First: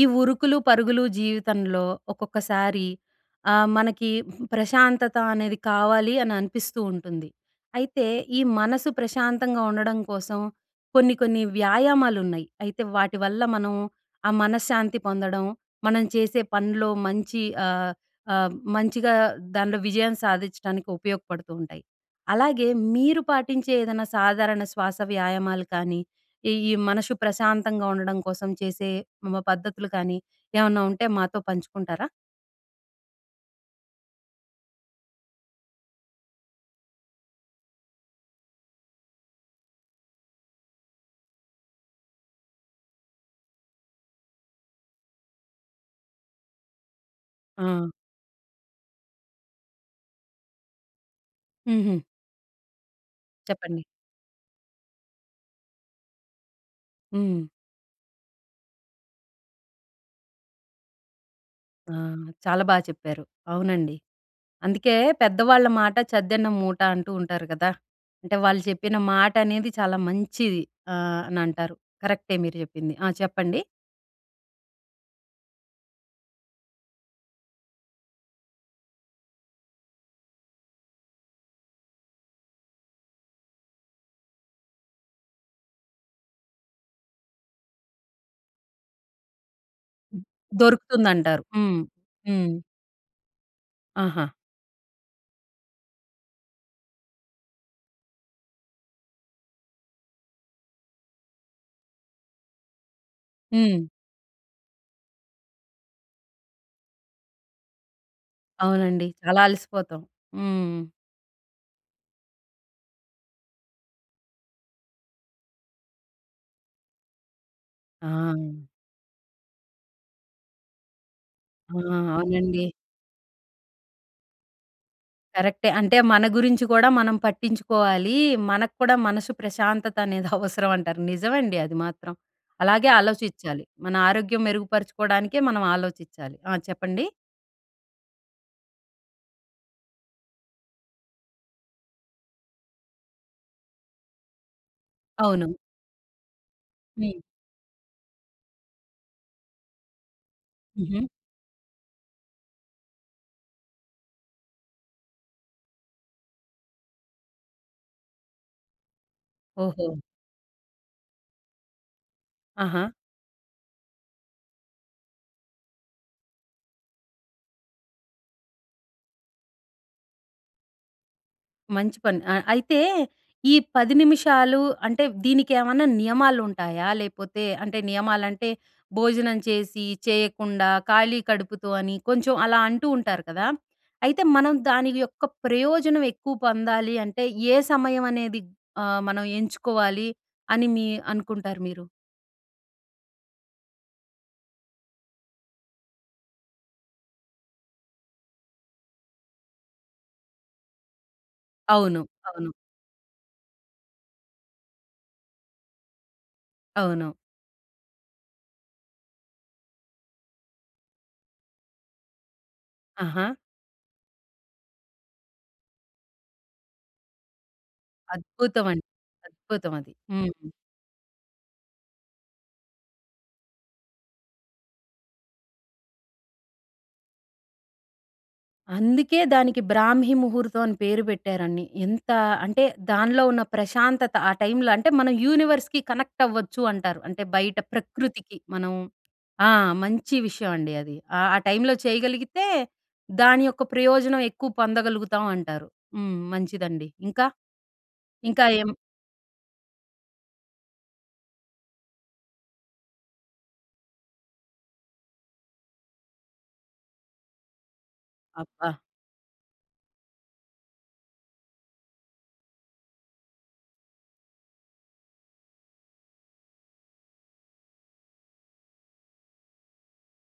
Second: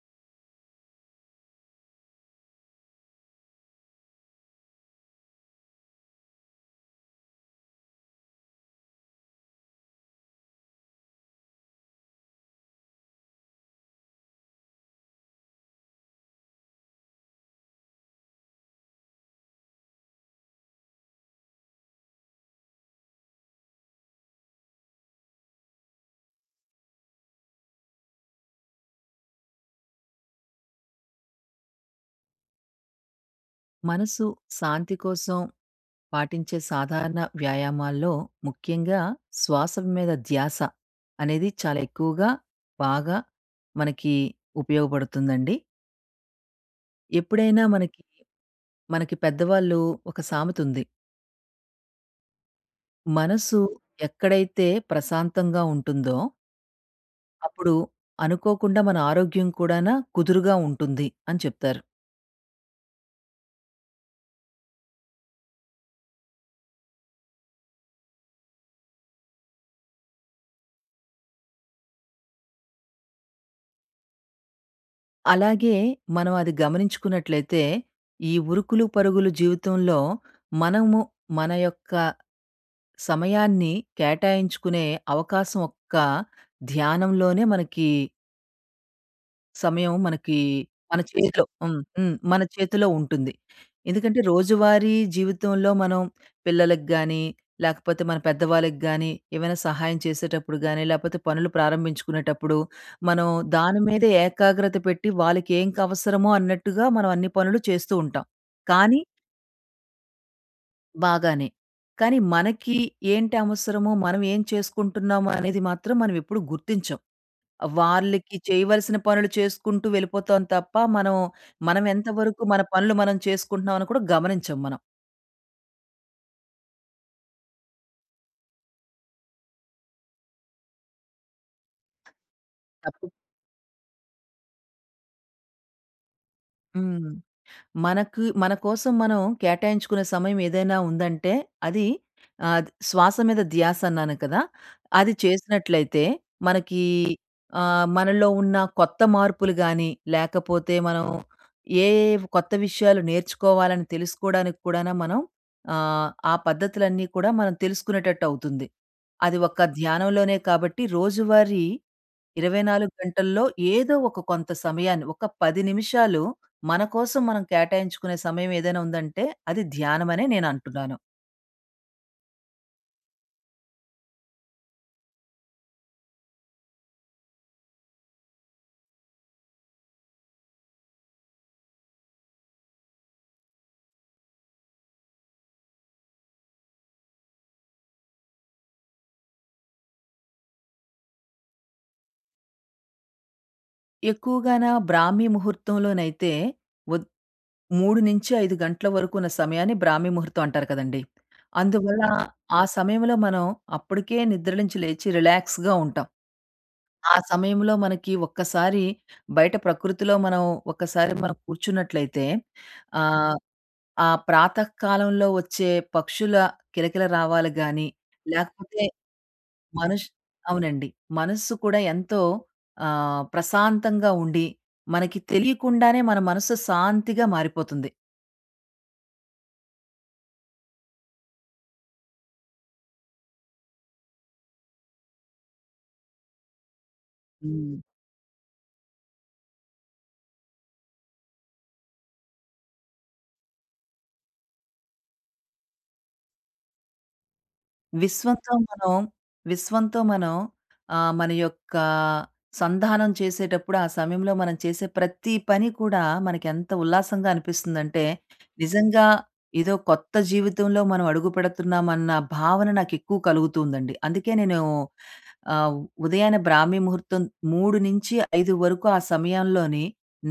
ఈ ఉరుకులు, పరుగులు జీవితంలో ఒక్కొక్కసారి మనకి ప్రశాంతత అనేది కావాలి అని అనిపిస్తూ ఉంటుంది. అయితే ఈ మనసు ప్రశాంతంగా ఉండడం కోసం కొన్ని కొన్ని వ్యాయామాలున్నాయి. అయితే వాటి వల్ల మనం ఆ మనశ్శాంతి పొందడం, మనం చేసే పనిలో మంచి ఆహ్, ఆహ్, మంచిగా దానిలో విజయం సాధించడానికి ఉపయోగపడుతూ ఉంటాయి. అలాగే మీరు పాటించే ఏదైనా సాధారణ శ్వాస వ్యాయామాలు కానీ, ఈ ఈ మనసు ప్రశాంతంగా ఉండడం కోసం చేసే పద్ధతులు కానీ, ఏమన్నా ఉంటే మాతో పంచుకుంటారా? మనసు శాంతి కోసం పాటించే సాధారణ వ్యాయామాల్లో ముఖ్యంగా శ్వాస మీద ధ్యాస అనేది చాలా ఎక్కువగా బాగా మనకి ఉపయోగపడుతుందండి. ఎప్పుడైనా ఆ! మనకి పెద్దవాళ్ళు ఒక సామెత ఉంది. హుహు. మనసు చెప్పండి. ఎక్కడైతే ప్రశాంతంగా ఉంటుందో హ్మ్. అప్పుడు అనుకోకుండా మన ఆరోగ్యం కూడానా కుదురుగా ఉంటుంది అని చెప్తారు. ఆ! చాలా బా చెప్పారు. అవునండి. అందుకే పెద్దవాళ్ళ మాట చద్దన్న మూట అంటూ ఉంటారు కదా! అంటే వాళ్ళు చెప్పిన మాట అనేది చాలా మంచిది అని అంటారు. కరెక్టే మీరు చెప్పింది. ఆ! చెప్పండి. అలాగే మనం అది గమనించుకున్నట్లయితే, ఈ ఉరుకులు పరుగులు జీవితంలో మనము మన యొక్క సమయాన్ని కేటాయించుకునే అవకాశం ఒక్క ధ్యానంలోనే మనకి సమయం మనకి మన దొరుకుతుందంటారు. చేతిలో హ్మ్. హ్మ్. హ్మ్. మన హ్మ్. చేతిలో ఉంటుంది. ఎందుకంటే ఆహా! రోజువారీ జీవితంలో మనం పిల్లలకి గానీ, లేకపోతే మన పెద్దవాళ్ళకి గానీ, ఏమైనా సహాయం చేసేటప్పుడు గానీ, లేపోతే పనులు ప్రారంభించుకునేటప్పుడు, మనం హ్మ్. దాని మీద ఏకాగ్రత పెట్టి వాళ్ళకి ఏం అవసరమో అన్నట్టుగా మనం అన్ని పనులు చేస్తూ ఉంటాం. కానీ అవునండి. చాలా అలసిపోతాం. హ్మ్. బాగానే. కానీ మనకి ఏంటి అవసరమో, మనం ఏం చేసుకుంటున్నామో అనేది మాత్రం మనం ఎప్పుడు గుర్తించం. ఆ! వాళ్ళకి చేయవలసిన పనులు చేసుకుంటూ వెళ్ళిపోతాం తప్ప, మనం ఆ! మనం ఎంతవరకు మన అవునండి. పనులు మనం చేసుకుంటున్నామని కూడా గమనించం మనం. కరెక్టే. అంటే మన గురించి కూడా మనం పట్టించుకోవాలి. మనకు కూడా మనసు ప్రశాంతత అనేది అవసరం అంటారు. నిజమండి అది మాత్రం. అలాగే తప్పు ఆలోచించాలి. మన ఆరోగ్యం మెరుగుపరుచుకోవడానికే మనం ఆలోచించాలి. ఆ! చెప్పండి? హ్మ్. మనకు మన కోసం మనం కేటాయించుకునే సమయం ఏదైనా ఉందంటే అది ఆహ్, ది శ్వాస మీద ధ్యాస అన్నాను కదా! అది అవును. చేసినట్లయితే మనకి హ్మ్. మనలో ఉన్న కొత్త మార్పులు గాని, లేకపోతే హుహు. మనం ఏ కొత్త విషయాలు నేర్చుకోవాలని తెలుసుకోవడానికి కూడాను మనం ఆ పద్ధతులన్నీ కూడా మనం తెలుసుకునేటట్టు అవుతుంది. అది ఒక్క ఓహో! ధ్యానంలోనే కాబట్టి రోజువారీ ఆహా! 24 గంటల్లో ఏదో ఒక కొంత సమయాన్ని, ఒక 10 నిమిషాలు మన కోసం మనం కేటాయించుకునే సమయం ఏదైనా ఉందంటే, అది ధ్యానమనే నేనంటున్నాను. మంచి పని. అయితే ఈ 10 నిమిషాలు అంటే దీనికేమన్నా నియమాలుంటాయా? లేపోతే అంటే నియమాలంటే భోజనం చేసి, చేయకుండా, ఖాళీ కడుపుతో అని కొంచెం అలా అంటూ ఉంటారు కదా! అయితే మనం దాని యొక్క ప్రయోజనం ఎక్కువ పొందాలి అంటే ఏ సమయం అనేది మనం ఎంచుకోవాలి అని అనుకుంటారు మీరు? ఎక్కువగాన బ్రాహ్మీ ముహూర్తంలోనైతే ఒద్ 3-5 గంటల వరకున్న సమయాన్ని బ్రాహ్మీ ముహూర్తం అంటారు కదండీ! అవును. అందువల్ల అవును. ఆ సమయంలో మనం అప్పటికే నిద్ర నుంచి లేచి రిలాక్స్‌గా ఉంటాం. అవును. ఆ సమయంలో మనకి ఒక్కసారి బయట ప్రకృతిలో మనం ఒక్కసారి మనం కూర్చున్నట్లయితే ఆహా! ఆహ్, ఆ ప్రాతకాలంలో వచ్చే పక్షుల కిలకిల రావాలు గాని, లేకపోతే అద్భుతమండి. అద్భుతం అది. మనుష్ హ్మ్. అవునండి. మనస్సు కూడా ఎంతో ప్రశాంతంగా ఉండి, మనకి తెలియకుండానే మన మనసు శాంతిగా మారిపోతుంది. అందుకే దానికి బ్రాహ్మీ ముహూర్తం అని పేరు పెట్టారండి. ఎంత అంటే దానిలో ఉన్న ప్రశాంతత ఆ టైంలో అంటే మనం యూనివర్స్‌కి కనెక్ట్ అవ్వచ్చు అంటారు. అంటే బయట హ్మ్. ప్రకృతికి మనం ఆ! మంచి విషయం అండి అది. ఆ టైంలో చేయగలిగితే దాని యొక్క ప్రయోజనం ఎక్కువ పొందగలుగుతాం అంటారు. హ్మ్. మంచిదండి. ఇంకా? ఇంకా విశ్వంతో ఏం మనం విశ్వంతో మనం మన యొక్క సంధానం చేసేటప్పుడు, ఆ సమయంలో మనం చేసే ప్రతి పని కూడా మనకెంత ఉల్లాసంగా అనిపిస్తుందంటే, అబ్బా! నిజంగా ఏదో కొత్త జీవితంలో మనం అడుగుపెడుతున్నామన్న భావన నాకెక్కువ కలుగుతుందండి. అందుకే నేను ఆహ్, ఉదయాన్నే బ్రాహ్మీ ముహూర్తం 3-5 వరకు ఆ సమయంలోని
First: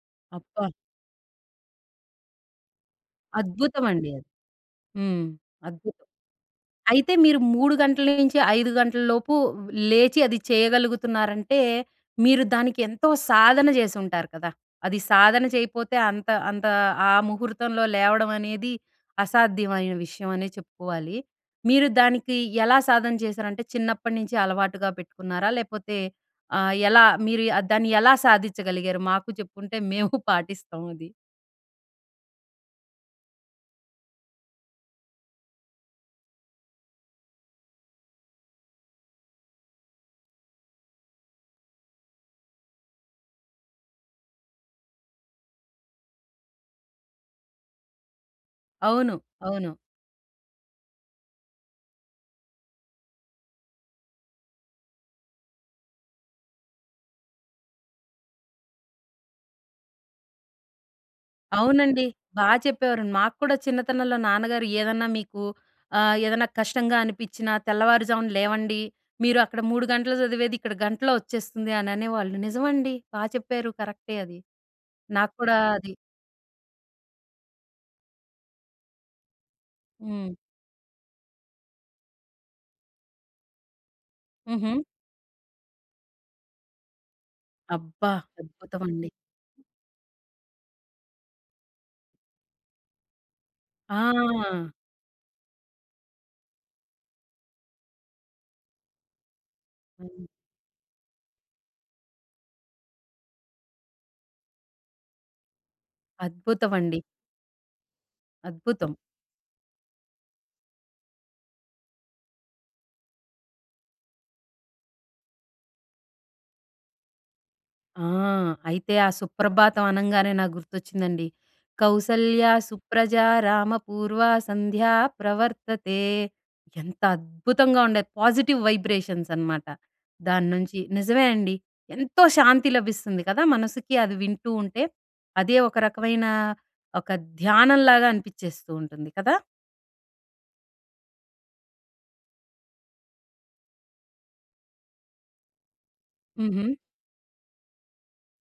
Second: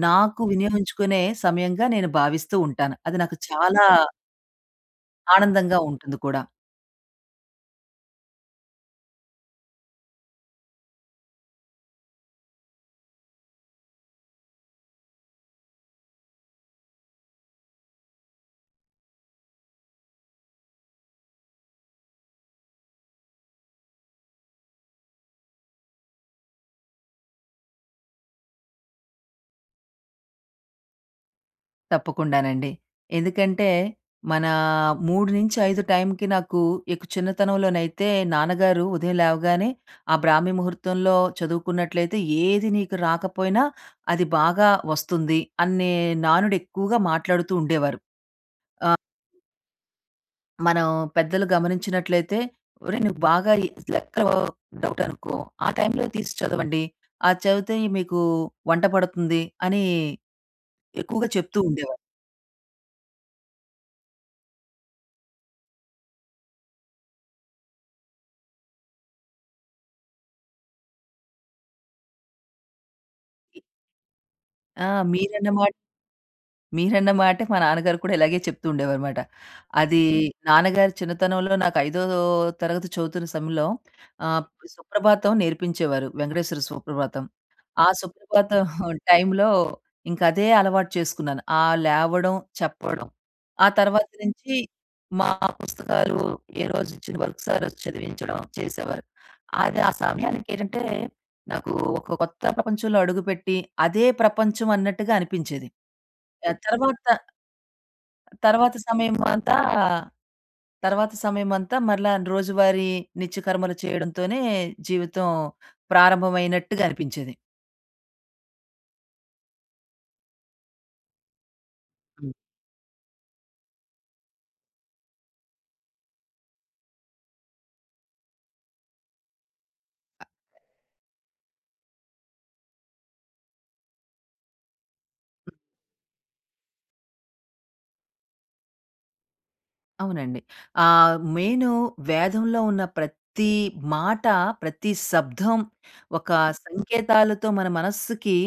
నాకు అబ్బా! వినియోగించుకునే సమయంగా నేను భావిస్తూ ఉంటాను. అది నాకు చాలా అద్భుతమండి అది. హ్మ్. ఆనందంగా అద్భుతం. ఉంటుంది కూడా. అయితే మీరు 3 గంటల నుంచి 5 గంటల లోపు లేచి అది చేయగలుగుతున్నారంటే, మీరు దానికి ఎంతో సాధన చేసుంటారు కదా! అది సాధన చేయపోతే అంత అంత ఆ ముహూర్తంలో లేవడం అనేది అసాధ్యమైన విషయం అనే చెప్పుకోవాలి. మీరు దానికి ఎలా సాధన చేశారంటే చిన్నప్పటి నుంచి అలవాటుగా పెట్టుకున్నారా? లేపోతే ఎలా మీరు దాన్ని ఎలా సాధించగలిగారు? మాకు చెప్పుంటే మేము పాటిస్తాం అది. తప్పకుండానండి. ఎందుకంటే, మన 3-5 టైంకి నాకు ఇక చిన్నతనంలోనైతే నాన్నగారు ఉదయం లేవగానే ఆ బ్రాహ్మీ ముహూర్తంలో చదువుకున్నట్లయితే ఏది నీకు రాకపోయినా అది బాగా వస్తుంది అనే నానుడు ఎక్కువగా మాట్లాడుతూ ఉండేవారు. ఆహ్, అవును. అవును. మనం పెద్దలు గమనించినట్లయితే, "ఒరేయ్! నువ్వు బాగా ఈ లెక్కలో డౌట్ అనుకో, ఆ టైంలో తీసి చదవండి. అది చదివితే మీకు వంట పడుతుంది" అని ఎక్కువగా చెప్తూ ఉండేవారు. అవునండి. బా చెప్పేవారండి. మాకు కూడా చిన్నతనంలో నాన్నగారు ఏదన్నా మీకు ఏదన్నా కష్టంగా అనిపిచ్చినా తెల్లవారుజామున లేవండి. మీరు అక్కడ 3 గంటలు చదివేది ఇక్కడ గంటలో వచ్చేస్తుంది అని అనేవాళ్ళు. నిజమండి. బా చెప్పారు. కరెక్టే అది. ఆ! నాకు మీరన్న కూడా మాట అది మీరన్న మాటే మా నాన్నగారు కూడా ఇలాగే చెప్తూ ఉండేవారుమాట. అది హ్మ్. నాన్నగారు చిన్నతనంలో నాకు ఐదో తరగతి చదువుతున్న సమయంలో ఆహ్, హుహు. సుప్రభాతం నేర్పించేవారు. వెంకటేశ్వర సుప్రభాతం. ఆ అబ్బా! సుప్రభాతం అద్భుతమండి. టైంలో ఇంక అదే అలవాటు చేసుకున్నాను. ఆ లేవడం, చెప్పడం. ఆ తర్వాత నుంచి ఆ! మా పుస్తకాలు ఏ రోజు ఇచ్చిన వర్క్ సార్ వచ్చి చదివించడం చేసేవారు. అది ఆ సమయానికేంటంటే నాకు ఒక కొత్త ప్రపంచంలో అడుగుపెట్టి, అదే ప్రపంచం అన్నట్టుగా అనిపించేది. ఆహ్, అద్భుతమండి. తర్వాత తర్వాత అద్భుతం. సమయమంతా తర్వాత సమయమంతా మరలా రోజువారీ నిత్యకర్మలు చేయడంతోనే జీవితం ప్రారంభమైనట్టుగా అనిపించేది. ఆ! అయితే ఆ సుప్రభాతం అనంగానే నాకు గుర్తొచ్చిందండి. కౌసల్య సుప్రజా రామ పూర్వా సంధ్యా ప్రవర్తతే. ఎంత అద్భుతంగా ఉండేది. పాజిటివ్ వైబ్రేషన్స్ అన్నమాట. దాన్నుంచి నిజమే అండి. ఎంతో శాంతి లభిస్తుంది కదా! మనసుకి అది వింటూ ఉంటే. అదే ఒక రకమైన ఒక ధ్యానంలాగా అనిపిచ్చేస్తూ ఉంటుంది కదా! అవునండి. మెయిను వేదంలో ఉన్న ప్రతి మాట, ప్రతి శబ్దం ఒక హుహు. సంకేతాలతో మన మనస్సుకి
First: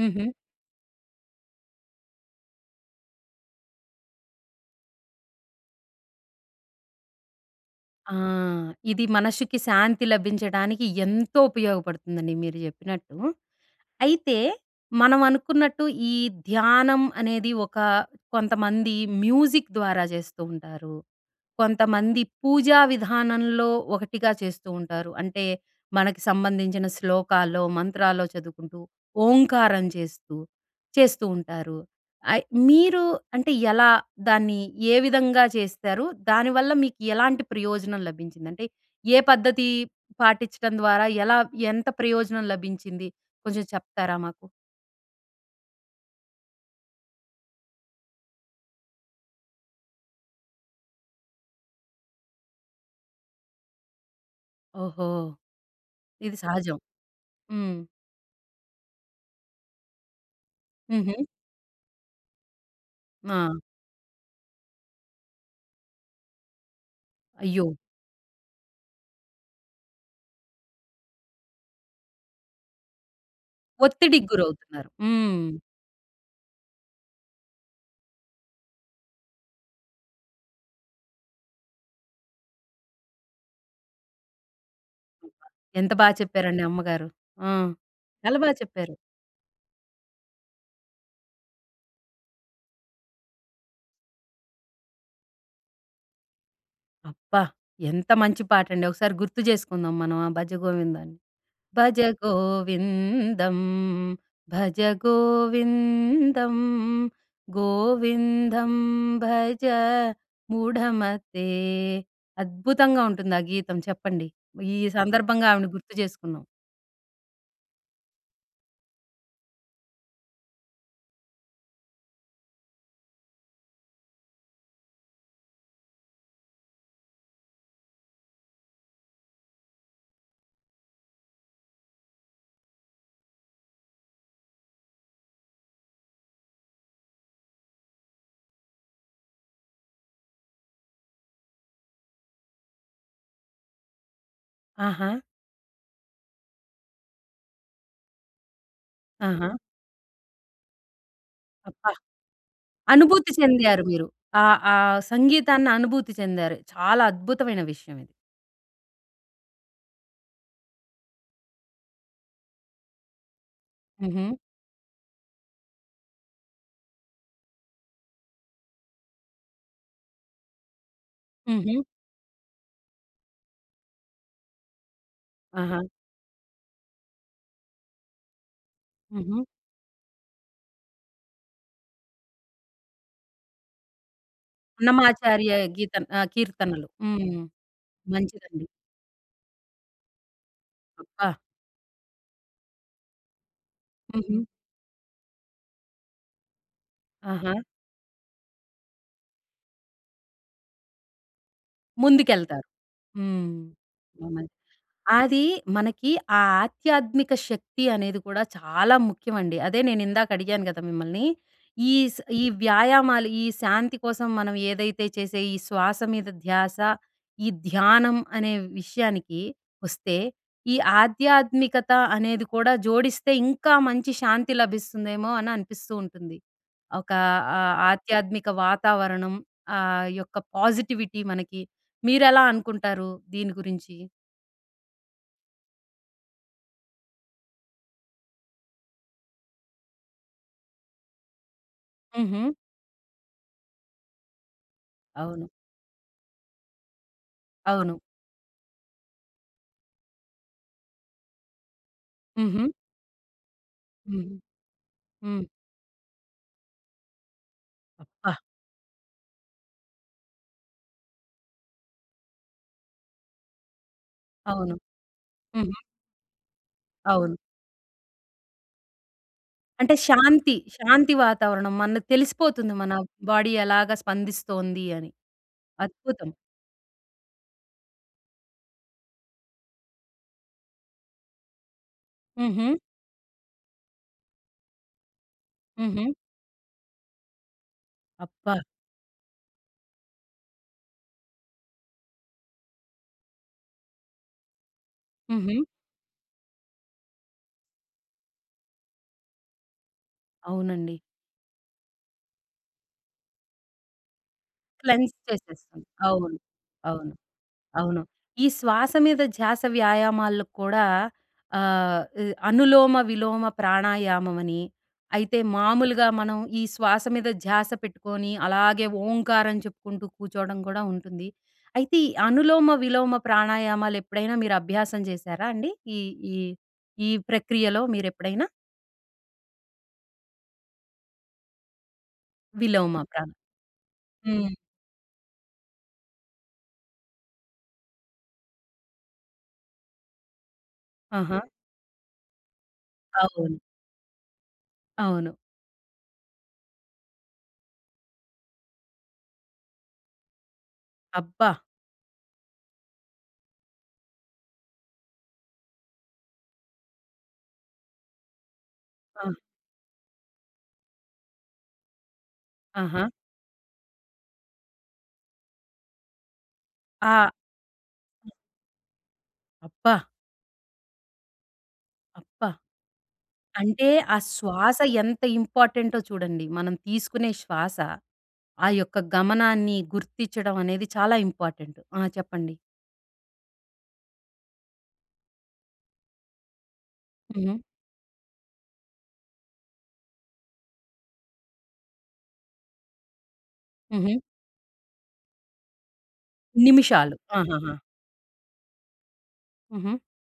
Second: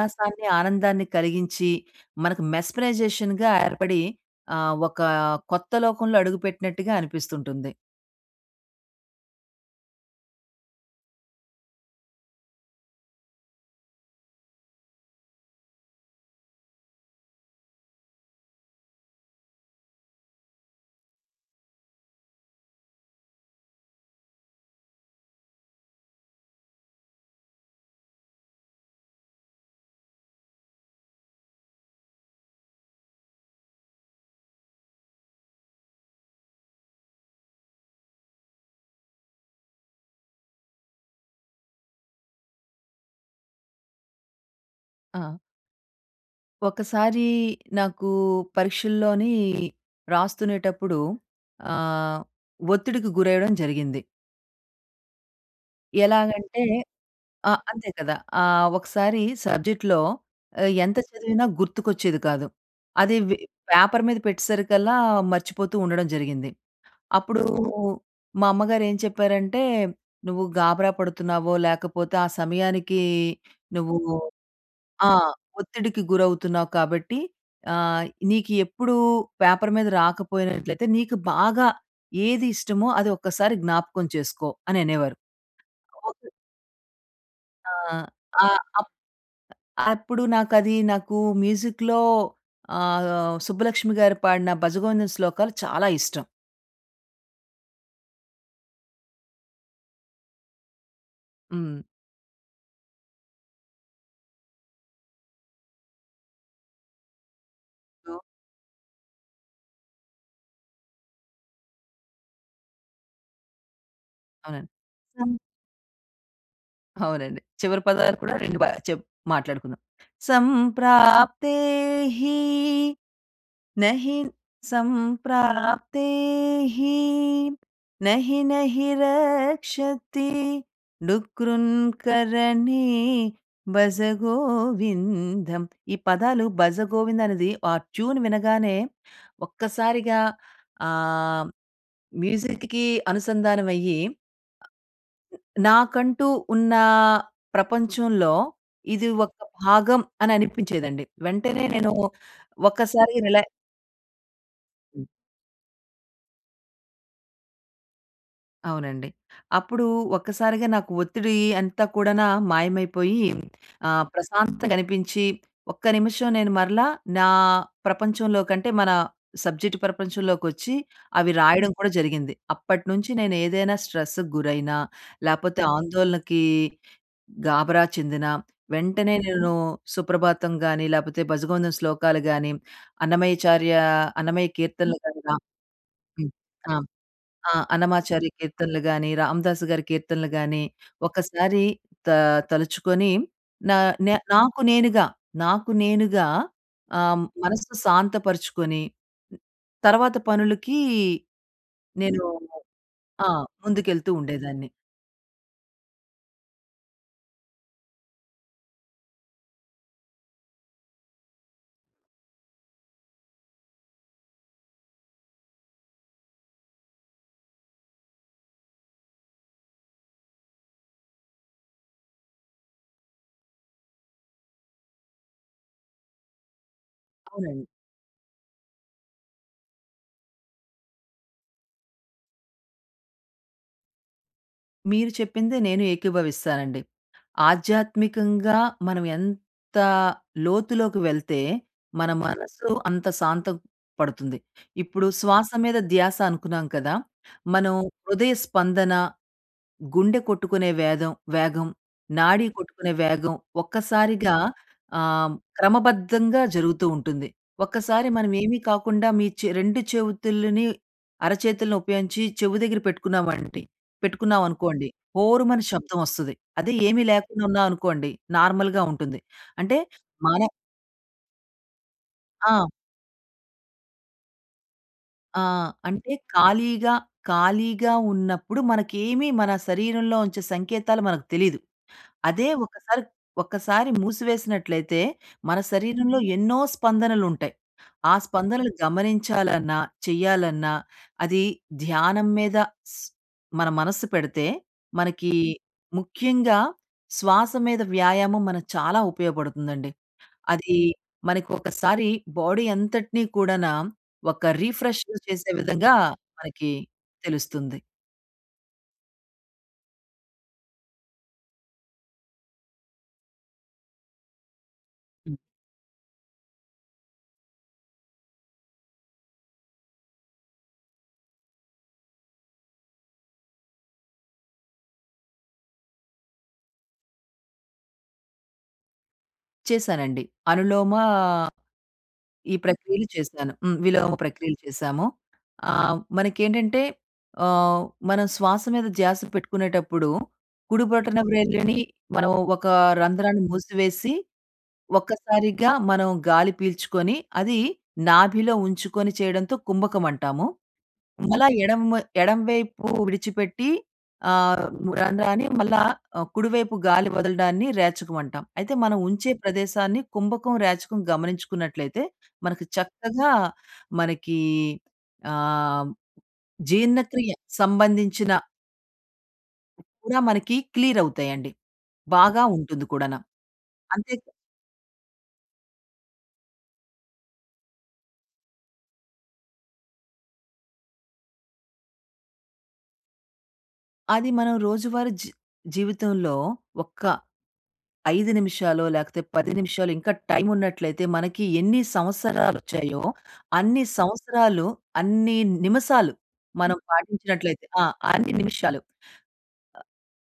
హుహు. ఆనందాన్ని కలిగించి, మనకు మెస్మరైజేషన్‌గా ఏర్పడి ఒక కొత్త లోకంలో అడుగుపెట్టినట్టుగా అనిపిస్తుంటుంది. ఆ! ఇది మనసుకి శాంతి లభించడానికి ఎంతో ఉపయోగపడుతుందండి మీరు జెప్పినట్టు. అయితే, మనం అనుకున్నట్టు ఈ ధ్యానం అనేది ఒక కొంతమంది మ్యూజిక్ ద్వారా చేస్తూ ఉంటారు. కొంతమంది పూజా విధానంలో ఒకటిగా చేస్తూ ఉంటారు. అంటే, మనకి సంబంధించిన శ్లోకాల్లో, మంత్రాల్లో చదువుకుంటూ, ఓంకారం చేస్తూ, చేస్తూ ఉంటారు. అయ్ మీరు అంటే ఎలా దాన్ని ఏ విధంగా చేస్తారు? దానివల్ల మీకు ఎలాంటి ప్రయోజనం లభించింది? అంటే, ఏ పద్ధతి పాటించడం ద్వారా ఎలా ఎంత ప్రయోజనం లభించింది? కొంచెం చెప్తారా మాకు? ఆ! ఒకసారి నాకు పరీక్షల్లోని రాస్తునేటప్పుడు ఆహ్, ఒత్తిడికి గురవ్వడం జరిగింది. ఓహో! ఇది ఎలాగంటే సహజం. ఆ! హ్మ్. అంతే కదా! ఒకసారి సబ్జెక్ట్‌లో ఎంత హుహు. చదివినా గుర్తుకొచ్చేది కాదు. అదే ఆ! పేపర్ మీద పెట్టేసరికల్లా మర్చిపోతూ ఉండడం జరిగింది. అప్పుడు అయ్యో! మా అమ్మగారు ఏం చెప్పారంటే, "నువ్వు గాబరా పడుతున్నావో, లేకపోతే ఆ సమయానికి నువ్వు ఒత్తిడికి గురవుతున్నారు. ఆ! హ్మ్. ఒత్తిడికి గురవుతున్నావు కాబట్టి ఆహ్, నీకు ఎప్పుడు పేపర్ మీద రాకపోయినట్లయితే, నీకు బాగా ఏది ఇష్టమో అది ఒక్కసారి జ్ఞాపకం చేసుకో" అని అనేవారు. అబ్బా! ఎంత బా ఒక చెప్పారండి అమ్మగారు. ఆ! ఆ! చాలా బా ఆ! చెప్పారు. అప్పుడు నాకు మ్యూజిక్‌లో ఆహ్, సుబ్బలక్ష్మి గారు పాడిన భజగోవిందం శ్లోకాలు చాలా ఇష్టం. అబ్బా! ఎంత మంచి పాటండి. ఒకసారి గుర్తు చేసుకుందాం మనం ఆ 'భజ గోవిందాన్ని'. హ్మ్. భజ గోవిందం భజ గోవిందం ఓహ్! గోవిందం భజ మూఢమతే అద్భుతంగా ఉంటుంది ఆ గీతం చెప్పండి. అవునండి. ఈ సందర్భంగా ఆవిడని గుర్తు చేసుకున్నాం. అవునండి. చివరి పదాలు కూడా 2 బా మాట్లాడుకుందాం. సంప్రాప్తే హి నహి సంప్రాప్తే హి నహి నహి రక్షతి డుక్రున్కరణే భజ గోవిందం. ఈ పదాలు 'భజ గోవిందం' అనేది ఆ ట్యూన్ వినగానే ఒక్కసారిగా ఆహ్, మ్యూజిక్‌కి అనుసంధానమయ్యి ఆహా! నాకంటూ ఉన్న ప్రపంచంలో ఇది ఒక ఆహా! భాగం అని అనిపించేదండి. వెంటనే నేను అబ్బా! ఒక్కసారి అనుభూతి చెందారు మీరు. ఆ ఆ సంగీతాన్ని అనుభూతి చెందారు. చాలా అద్భుతమైన విషయం ఇది. అవునండి. అప్పుడు ఒక్కసారిగా నాకు ఒత్తిడి అంతా కూడానా మాయమైపోయి హుహు. ప్రశాంతంగా అనిపించి, ఒక్క నిమిషం నేను మరలా నా ప్రపంచంలోకంటే మన సబ్జెక్ట్ ప్రపంచంలోకొచ్చి అవి రాయడం హుహు. కూడా జరిగింది. అప్పటినుంచి నేను ఏదైనా స్ట్రెస్‌కి గురైనా, లేపోతే ఆహా! ఆందోళనకి గాబరా చెందిన, వెంటనే హుహు. నేను సుప్రభాతం గాని, లేపోతే భజగోండం శ్లోకాలు గాని, అన్నమయచార్య అన్నమయ్య కీర్తనలు గాని రా అన్నమాచార్య గీత హ్మ్. ఆ! కీర్తనలు. హ్మ్. ఆ! అన్నమాచార్య మంచిదండి. కీర్తనలు గాని, రామదాసు గారి కీర్తనలు గాని, అబ్బా! ఒకసారి త తలుచుకొని నా నే హుహు. నాకు నేనుగా, నాకు నేనుగా ఆహా! మనసు శాంతపరుచుకొని, తర్వాత పనులకి నేను ముందుకెళ్తారు. ఆ! హ్మ్. ముందుకెళ్తూ ఆ! ఉండేదాన్ని. అది మనకి ఆ ఆధ్యాత్మిక శక్తి అనేది కూడా చాలా ముఖ్యమండి. అదే నేనిందాక అడిగాను గదా మిమ్మల్ని. ఈ వ్యాయామాలు, ఈ శాంతి కోసం మనం ఏదైతే చేసే ఈ శ్వాస మీద ధ్యాస, ఈ ధ్యానం అనే విషయానికి వస్తే, ఈ ఆధ్యాత్మికత అనేది కూడా జోడిస్తే ఇంకా మంచి శాంతి లభిస్తుందేమో అని అనిపిస్తూ ఉంటుంది. ఒక అవునండి. ఆధ్యాత్మిక వాతావరణం యొక్క పాజిటివిటీ మనకి మీరెలా అనుకుంటారు దీని గురించి? మీరు చెప్పిందే నేను ఏకీభవిస్తానండి. ఆధ్యాత్మికంగా మనం ఎంత లోతులోకి వెళ్తే, మన హుహు. మనసు అంత శాంతం పడుతుంది. ఇప్పుడు అవును. శ్వాస మీద ధ్యాస అనుకున్నాం కదా! మనం అవును. హృదయ స్పందన గుండె కొట్టుకునే వేగం, నాడి హుహు. కొట్టుకునే వేగం ఒక్కసారిగా హ్మ్. హ్మ్. క్రమబద్ధంగా జరుగుతూ ఉంటుంది. ఒక్కసారి మనం అబ్బా! ఏమీ కాకుండా మీ రెండు చేతుల్ని అరచేతులను ఉపయోగించి చెవు దగ్గర పెట్టుకున్నామండి అవును. పెట్టుకున్నామనుకోండి. హోరుమని హుహు. శబ్దం ఒస్తది. అదే ఏమీ అవును. లేకుండా ఉన్నాం అనుకోండి నార్మల్‌గా ఉంటుంది. అంటే అంటే మన శాంతి, శాంతి వాతావరణం. మనకు తెలిసిపోతుంది ఆ! మన బాడీ ఎలాగా స్పందిస్తోంది అని. ఆ! అంటే అద్భుతం. ఖాళీగా, ఖాళీగా ఉన్నప్పుడు మనకేమి మన శరీరంలో ఉంచే సంకేతాలు మనకు తెలీదు. అదే హుహు. ఒకసారి ఒక్కసారి మూసివేసినట్లయితే మన హుహు. శరీరంలో ఎన్నో స్పందనలుంటాయి. ఆ అబ్బా! స్పందనలు గమనించాలన్నా, చెయ్యాలన్నా అది ధ్యానం మీద స్ మన మనస్సు పెడితే మనకి హుహు. ముఖ్యంగా శ్వాస మీద వ్యాయామం మనకు చాలా ఉపయోగపడుతుందండి. అది అవునండి. మనకొకసారి బాడీ అంతటిని కూడానా ఒక రిఫ్రెష్ క్లెన్స్ చేసే చేసేస్తుంది. విధంగా అవును. మనకి అవును. తెలుస్తుంది. అవును. ఈ శ్వాస మీద ధ్యాస వ్యాయామాల్లో కూడా ఆహ్, ఇ అనులోమ, విలోమ ప్రాణాయామం అని, హ్మ్. అయితే మామూలుగా మనం ఈ శ్వాస మీద ధ్యాస పెట్టుకొని అలాగే ఓంకారం చెప్పుకుంటూ కూర్చోవడం కూడా ఉంటుంది. అయితే ఈ అనులోమ, విలోమ ప్రాణాయామాలు ఎప్పుడైనా మీరు అభ్యాసం చేశారా అండి? ఈ ఈ ఈ ప్రక్రియలో మీరెప్పుడైనా చేశానండి. అనులోమ ఈ విలోమ ప్రక్రియలు ప్రాణ చేశాను. హ్మ్. విలోమ హ్మ్. ప్రక్రియలు చేశాము. మనకేంటంటే మనం శ్వాస మీద ధ్యాస పెట్టుకునేటప్పుడు కుడి బొటన ఆహా! వ్రేలిని మనం ఒక రంధ్రాన్ని అవును. మూసివేసి అవును. ఒక్కసారిగా మనం గాలి పీల్చుకొని, అది నాభిలో ఉంచుకొని చేయడంతో కుంభకం అంటాము. మళ్ళా అబ్బా! ఎడమ ఎడమవైపు విడిచిపెట్టి ఆహ్, రంధ్రాన్ని మళ్ళా కుడివైపు గాలి వదలడాన్ని రేచకం అంటాం. అయితే మనం ఆ! ఉంచే ప్రదేశాన్ని కుంభకం, రేచకం గమనించుకున్నట్లయితే మనకు ఆహా! చక్కగా మనకి ఆహ్, ఆ! జీర్ణక్రియ సంబంధించిన అబ్బా! కూడా మనకి క్లియర్ అవుతాయండి. బాగా అబ్బా! ఉంటుంది కూడాన. అంటే, అంతే ఆ శ్వాస ఎంత ఇంపార్టెంటో చూడండి. మనం తీసుకునే శ్వాస, ఆ యొక్క గమనాన్ని గుర్తించడం అనేది చాలా ఇంపార్టెంట్. ఆ! చెప్పండి. అది మనం రోజువారీ జీవితంలో ఒక్క హుహు. 5 నిమిషాలో, లేకపోతే 10 నిమిషాలో ఇంకా టైమున్నట్లయితే, మనకి ఎన్ని సంవత్సరాలొచ్చాయో, అన్ని హుహు. సంవత్సరాలు, అన్ని నిమిషాలు మనం నిమిషాలు. పాటించినట్లయితే ఆహాహా! ఆ! అన్ని నిమిషాలు. హుహు.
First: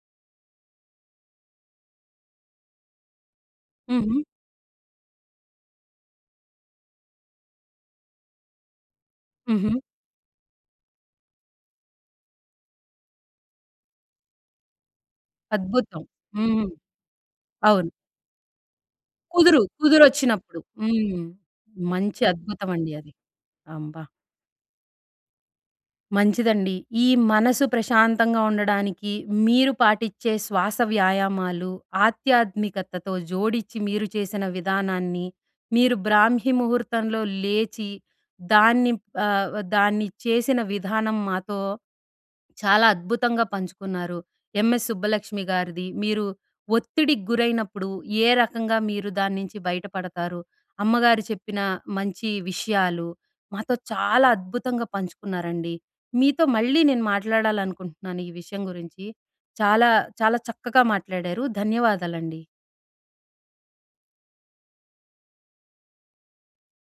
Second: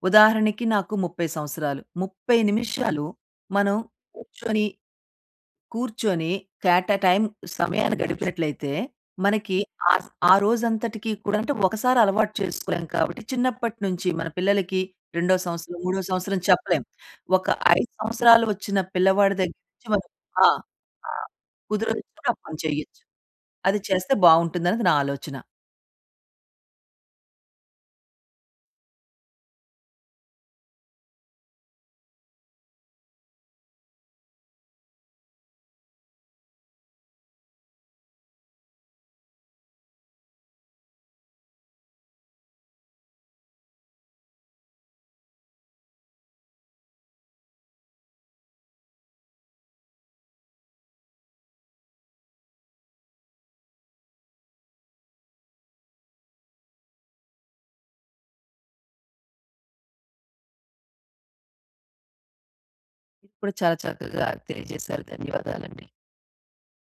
ఉదాహరణకి నాకు 30 సంవత్సరాలు. 30 నిమిషాలు మనం హుహు. కూర్చొని కూర్చొని కేటా టైం సమయాన్ని గడిపినట్లయితే, మనకి హుహు. ఆ రోజంతటికి కూడా అంటే ఒకసారి అలవాటు చేసుకోలేం కాబట్టి, చిన్నప్పటి నుంచి మన పిల్లలకి రెండో సంవత్సరం, మూడో అద్భుతం. సంవత్సరం హ్మ్. చెప్పలేం. ఒక 5 అవును. సంవత్సరాలు వచ్చిన పిల్లవాడి దగ్గర కుదురు, నుంచి మనం ఆ! కుదురొచ్చినప్పుడు. ఆ! హ్మ్. మంచి కుదిరినప్పుడు ఆ పని అద్భుతమండి చేయొచ్చు. అది. అది అబ్బా! చేస్తే బావుంటుందనేది నా ఆలోచన. మంచిదండి. ఈ మనసు ప్రశాంతంగా ఉండడానికి మీరు పాటిచ్చే శ్వాస వ్యాయామాలు, ఆధ్యాత్మికతతో జోడించి మీరు చేసిన విధానాన్ని, మీరు బ్రాహ్మీ ముహూర్తంలో లేచి దాన్ని దాన్ని చేసిన విధానం మాతో చాలా అద్భుతంగా పంచుకున్నారు. MS సుబ్బలక్ష్మి గారిది. మీరు ఒత్తిడికి గురైనప్పుడు ఏ రకంగా మీరు దాని నుంచి బయటపడతారు? అమ్మగారు చెప్పిన మంచి విషయాలు మాతో చాలా అద్భుతంగా పంచుకున్నారండి. మీతో మళ్ళీ నేను మాట్లాడాలనుకుంటున్నాను ఈ విషయం గురించి. చాలా చాలా చక్కగా మాట్లాడారు. ధన్యవాదాలండి. మీరు కూడా చాలా చక్కగా తెలియజేశారు. ధన్యవాదాలండి.